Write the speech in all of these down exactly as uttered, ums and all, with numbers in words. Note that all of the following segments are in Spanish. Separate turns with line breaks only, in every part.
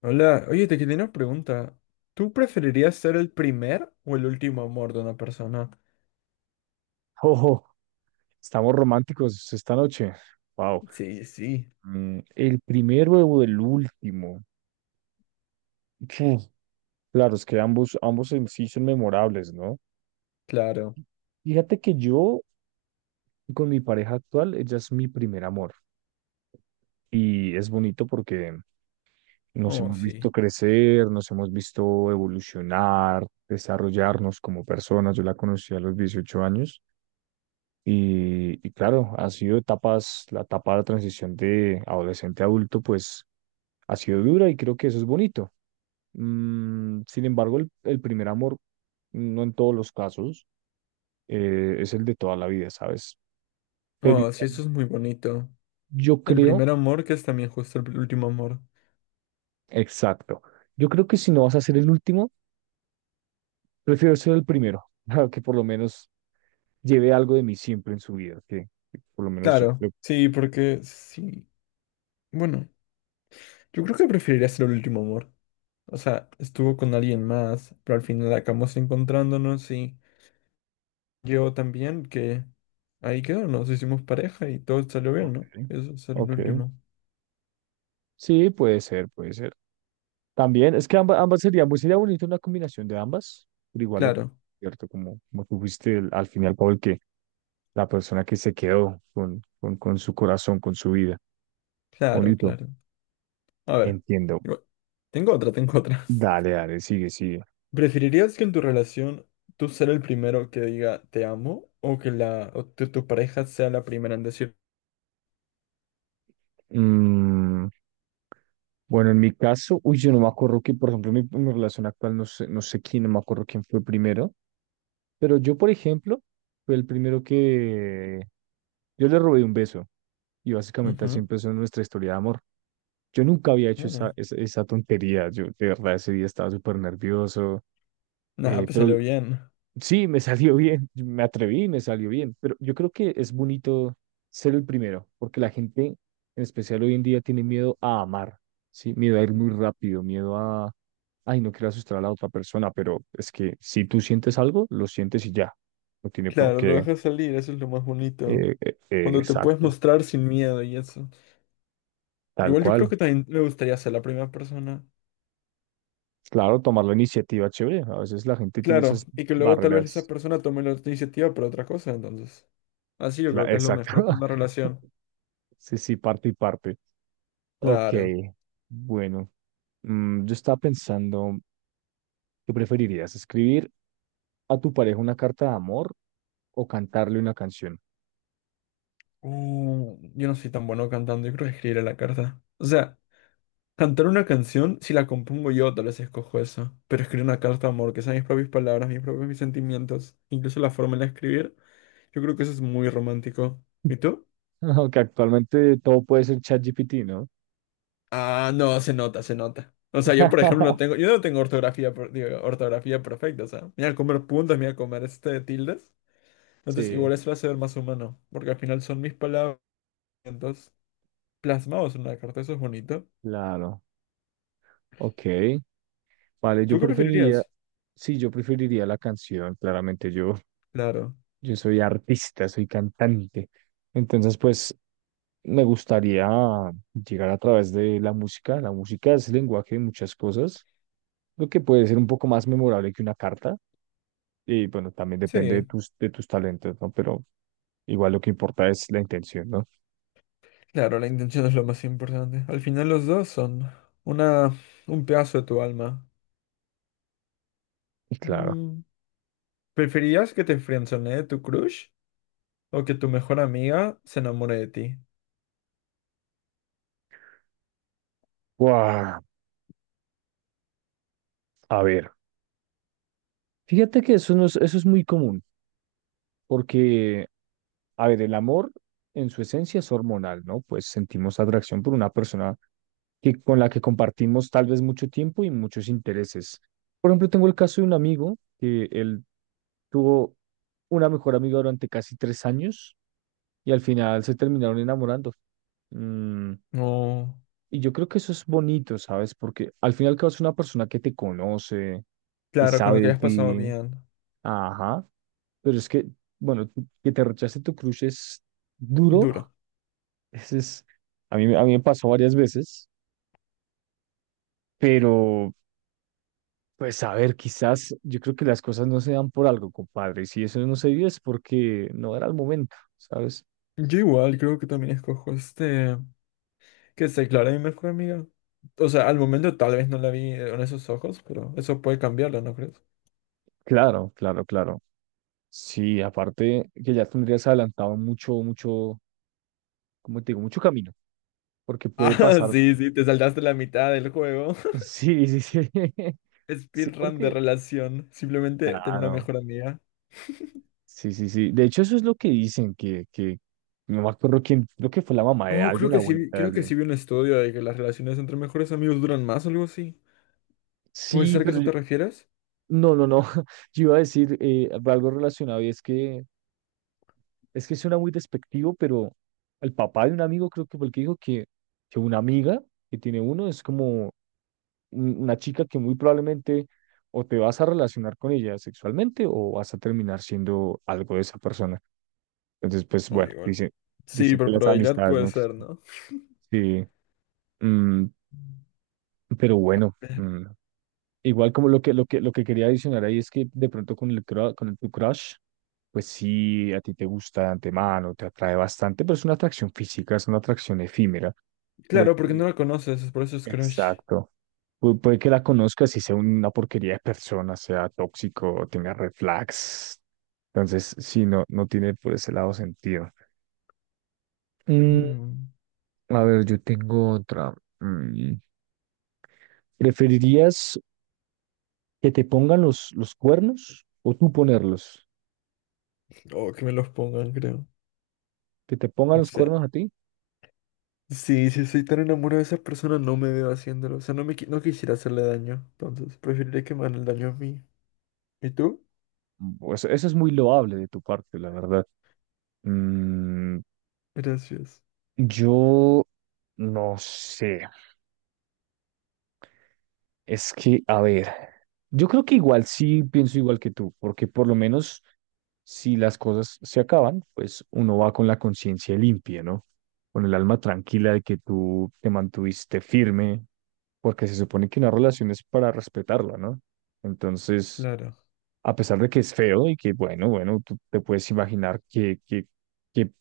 Hola, oye, te quería una pregunta. ¿Tú preferirías ser el primer o el último amor de una persona?
Ojo, estamos románticos esta noche. Wow.
Sí, sí,
Mm, el primero o el último. Uf, Claro, es que ambos, ambos en sí son memorables, ¿no?
claro.
Fíjate que yo, con mi pareja actual, ella es mi primer amor. Y es bonito porque nos
Oh,
hemos
sí.
visto crecer, nos hemos visto evolucionar, desarrollarnos como personas. Yo la conocí a los dieciocho años. Y, y claro, ha sido etapas, la etapa de transición de adolescente a adulto, pues ha sido dura y creo que eso es bonito. Mm, sin embargo, el, el primer amor, no en todos los casos, eh, es el de toda la vida, ¿sabes? Pero
Oh, sí,
igual
eso es muy bonito.
yo
El
creo,
primer amor que es también justo el último amor.
exacto, yo creo que si no vas a ser el último, prefiero ser el primero, para que por lo menos lleve algo de mí siempre en su vida, que, que por lo menos yo
Claro,
creo.
sí, porque sí. Bueno, yo creo que preferiría ser el último amor. O sea, estuvo con alguien más, pero al final acabamos encontrándonos y yo también que ahí quedó, nos hicimos pareja y todo salió bien,
Ok,
¿no? Eso será el
ok.
último.
Sí, puede ser, puede ser. También, es que ambas, ambas serían, pues sería bonito una combinación de ambas, pero igual lo que,
Claro.
cierto, como, como tú fuiste el- al final, Paul, la persona que se quedó con, con, con su corazón, con su vida.
Claro,
Bonito,
claro. A ver,
entiendo.
igual- tengo otra, tengo otra.
Dale, dale, sigue, sigue.
¿Preferirías que en tu relación tú ser el primero que diga te amo o que la o tu, tu pareja sea la primera en decir?
Mm, bueno, en mi caso, uy, yo no me acuerdo que, por ejemplo, mi, mi relación actual, no sé, no sé quién, no me acuerdo quién fue primero, pero yo, por ejemplo, fue el primero que yo le robé un beso y básicamente así
Ujú.
empezó nuestra historia de amor. Yo nunca había hecho
Mm.
esa, esa, esa tontería, yo de verdad ese día estaba súper nervioso,
Nah,
eh,
pues
pero
salió bien.
Sí, me salió bien, me atreví, me salió bien, pero yo creo que es bonito ser el primero, porque la gente, en especial hoy en día, tiene miedo a amar, ¿sí? Miedo a ir muy rápido, miedo a, ay, no quiero asustar a la otra persona, pero es que si tú sientes algo, lo sientes y ya, no tiene por
Claro, lo
qué,
dejas salir, eso es lo más bonito.
eh, eh, eh,
Cuando te puedes
exacto,
mostrar sin miedo y eso.
tal
Igual yo creo
cual.
que también me gustaría ser la primera persona.
Claro, tomar la iniciativa, chévere, a veces la gente tiene
Claro,
esas
y que luego tal vez esa
barreras,
persona tome la iniciativa por otra cosa, entonces. Así yo
cla-
creo que es lo
exacto.
mejor por una relación.
Sí, sí, parte y parte. Ok,
Claro.
bueno. Mm, yo estaba pensando, ¿qué preferirías? ¿Escribir a tu pareja una carta de amor o cantarle una canción?
Uh, yo no soy tan bueno cantando, yo creo que escribiré la carta. O sea, cantar una canción, si la compongo yo, tal vez escojo eso. Pero escribir una carta de amor, que sean mis propias palabras, mis propios mis sentimientos, incluso la forma de escribir, yo creo que eso es muy romántico. ¿Y tú?
Aunque actualmente todo puede ser ChatGPT, ¿no?
Ah, no, se nota, se nota. O sea, yo por ejemplo no tengo, yo no tengo ortografía, per- digo, ortografía perfecta, o sea, me voy a comer puntos, me voy a comer este tildes. Entonces,
Sí,
igual eso lo hace ver más humano, porque al final son mis palabras plasmados en una carta, eso es bonito.
claro. Ok. Vale, yo
¿Tú qué
preferiría,
preferirías?
sí, yo preferiría la canción, claramente yo.
Claro,
Yo soy artista, soy cantante. Entonces, pues me gustaría llegar a través de la música. La música es el lenguaje de muchas cosas, lo que puede ser un poco más memorable que una carta. Y bueno, también depende de
sí,
tus, de tus talentos, ¿no? Pero igual lo que importa es la intención, ¿no?
claro, la intención es lo más importante. Al final los dos son una, un pedazo de tu alma.
Y claro.
Mm, ¿preferirías que te friendzonee tu crush o que tu mejor amiga se enamore de ti?
¡Guau! A ver, fíjate que eso, no es, eso es muy común, porque, a ver, el amor en su esencia es hormonal, ¿no? Pues sentimos atracción por una persona que con la que compartimos tal vez mucho tiempo y muchos intereses. Por ejemplo, tengo el caso de un amigo que él tuvo una mejor amiga durante casi tres años y al final se terminaron enamorando. Mm,
No,
y yo creo que eso es bonito, ¿sabes? Porque al final que es una persona que te conoce, que
claro, con lo
sabe
que
de
hayas pasado
ti,
bien.
ajá, pero es que, bueno, tú- que te rechace tu crush es duro,
Duro.
ese es, a mí, a mí me pasó varias veces, pero pues a ver, quizás yo creo que las cosas no se dan por algo, compadre. Y si eso no se dio es porque no era el momento, ¿sabes?
Yo igual creo que también escojo este, que se declare mi mejor amiga. O sea, al momento tal vez no la vi eh, con esos ojos, pero eso puede cambiarlo, ¿no crees?
Claro, claro, claro. Sí, aparte que ya tendrías adelantado mucho, mucho, como te digo, mucho camino, porque puede
Ah,
pasar.
sí, sí, te saltaste la mitad del juego.
Sí, sí, sí. Sí,
Speedrun de
porque,
relación. Simplemente tener una
claro,
mejor amiga.
sí, sí, sí. De hecho, eso es lo que dicen, que, que, no me acuerdo quién, creo que fue la mamá de
Oh, creo
alguien, la
que sí, vi-
abuelita de
creo que sí
alguien.
vi un estudio de que las relaciones entre mejores amigos duran más o algo así. ¿Puede
Sí,
ser que
pero
eso
yo-
te refieres?
no, no, no. Yo iba a decir eh, algo relacionado y es que es que suena muy despectivo, pero el papá de un amigo creo que fue el que dijo que, que una amiga que tiene uno es como un- una chica que muy probablemente o te vas a relacionar con ella sexualmente o vas a terminar siendo algo de esa persona. Entonces, pues
Oh,
bueno,
igual.
dicen,
Sí,
dicen que
por
las
probabilidad
amistades
puede
no
ser,
existen.
¿no?
Sí, mm, pero bueno, mm, igual como lo que, lo que, lo que quería adicionar ahí es que de pronto con el, cru- con el, tu crush, pues sí, a ti te gusta de antemano, te atrae bastante, pero es una atracción física, es una atracción efímera. Puede
Claro, porque no
que,
la conoces, por eso es crush.
exacto. Pu- puede que la conozcas y sea una porquería de persona, sea tóxico, tenga red flags. Entonces, sí, no, no tiene por ese lado sentido. Mm,
Mm.
a ver, yo tengo otra. Mm, ¿Preferirías que te pongan los, los cuernos o tú ponerlos?
Oh, que me los pongan, creo.
Que te pongan
No
los
sé.
cuernos a ti,
Sí, si estoy tan enamorado de esa persona, no me veo haciéndolo. O sea, no me qui- no quisiera hacerle daño. Entonces, preferiría que me hagan el daño a mí. ¿Y tú?
pues eso es muy loable de tu parte, la verdad. Mm,
Gracias.
yo no sé, es que, a ver, yo creo que igual sí pienso igual que tú, porque por lo menos si las cosas se acaban, pues uno va con la conciencia limpia, ¿no? Con el alma tranquila de que tú te mantuviste firme, porque se supone que una relación es para respetarla, ¿no? Entonces
Claro.
a pesar de que es feo y que, bueno, bueno, tú te puedes imaginar qué que, que, que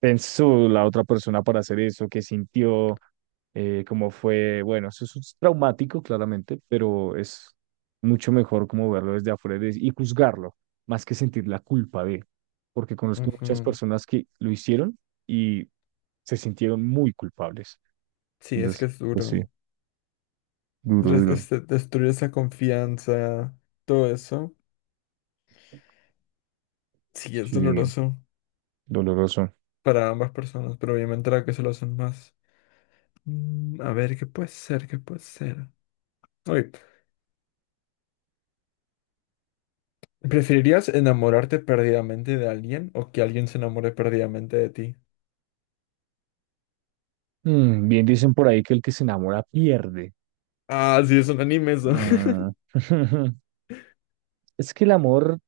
pensó la otra persona para hacer eso, qué sintió, eh, cómo fue, bueno, eso es traumático, claramente, pero es mucho mejor como verlo desde afuera y y juzgarlo, más que sentir la culpa de, porque conozco muchas
Ujú.
personas que lo hicieron y se sintieron muy culpables.
Sí, es
Entonces,
que es
pues sí,
duro.
duro,
Res-
duro.
este, destruir esa confianza, todo eso, sí es
Sí,
doloroso
doloroso.
para ambas personas, pero obviamente la que se lo hacen más. Mm, a ver, ¿qué puede ser? ¿Qué puede ser? Oye, ¿preferirías enamorarte perdidamente de alguien o que alguien se enamore perdidamente de ti?
Mm, bien dicen por ahí que el que se enamora pierde.
Ah, sí, es un anime eso.
Mm, Es que el amor,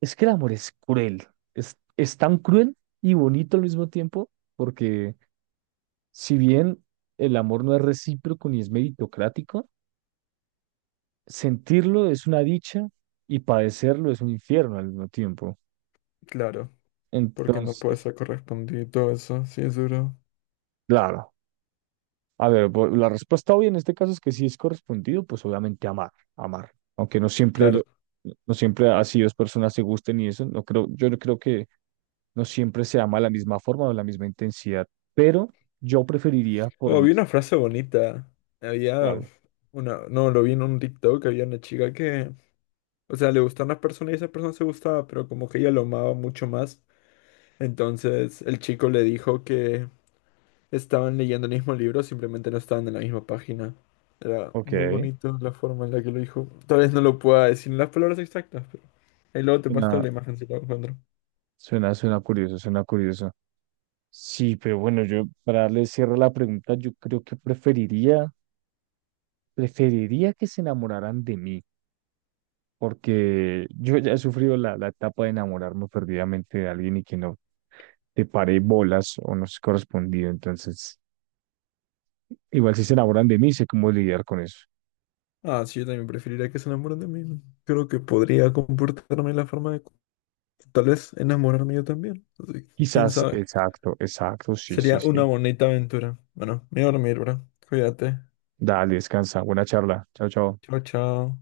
es que el amor es cruel. Es, es tan cruel y bonito al mismo tiempo, porque si bien el amor no es recíproco ni es meritocrático, sentirlo es una dicha y padecerlo es un infierno al mismo tiempo.
Claro, porque no puede
Entonces,
ser correspondido y todo eso, sí es duro.
claro. A ver, vo- la respuesta obvia en este caso es que si es correspondido, pues obviamente amar, amar. Aunque no siempre lo-
Claro.
no siempre así dos personas se gusten y eso, no creo, yo no creo que no siempre se ama de la misma forma o de la misma intensidad, pero yo preferiría por
Oh,
mí.
vi una frase bonita. Había
Vale.
una, no, lo vi en un TikTok, había una chica que, o sea, le gustó a una persona y esa persona se gustaba, pero como que ella lo amaba mucho más. Entonces el chico le dijo que estaban leyendo el mismo libro, simplemente no estaban en la misma página. Era
Ok.
muy bonito la forma en la que lo dijo. Tal vez no lo pueda decir en las palabras exactas, pero ahí luego te muestro
Suena,
la imagen si la encuentro.
suena, suena curioso, suena curioso. Sí, pero bueno, yo para darle cierre a la pregunta, yo creo que preferiría, preferiría que se enamoraran de mí, porque yo ya he sufrido la, la etapa de enamorarme perdidamente de alguien y que no te paré bolas o no se correspondido. Entonces, igual si se enamoran de mí, sé cómo lidiar con eso.
Ah, sí, yo también preferiría que se enamoren de mí. ¿No? Creo que podría comportarme de la forma de... Tal vez enamorarme yo también. Así que, quién
Quizás,
sabe.
exacto, exacto, sí, sí,
Sería
sí.
una bonita aventura. Bueno, me voy a dormir, bro. Cuídate.
Dale, descansa. Buena charla. Chao, chao.
Chao, chao.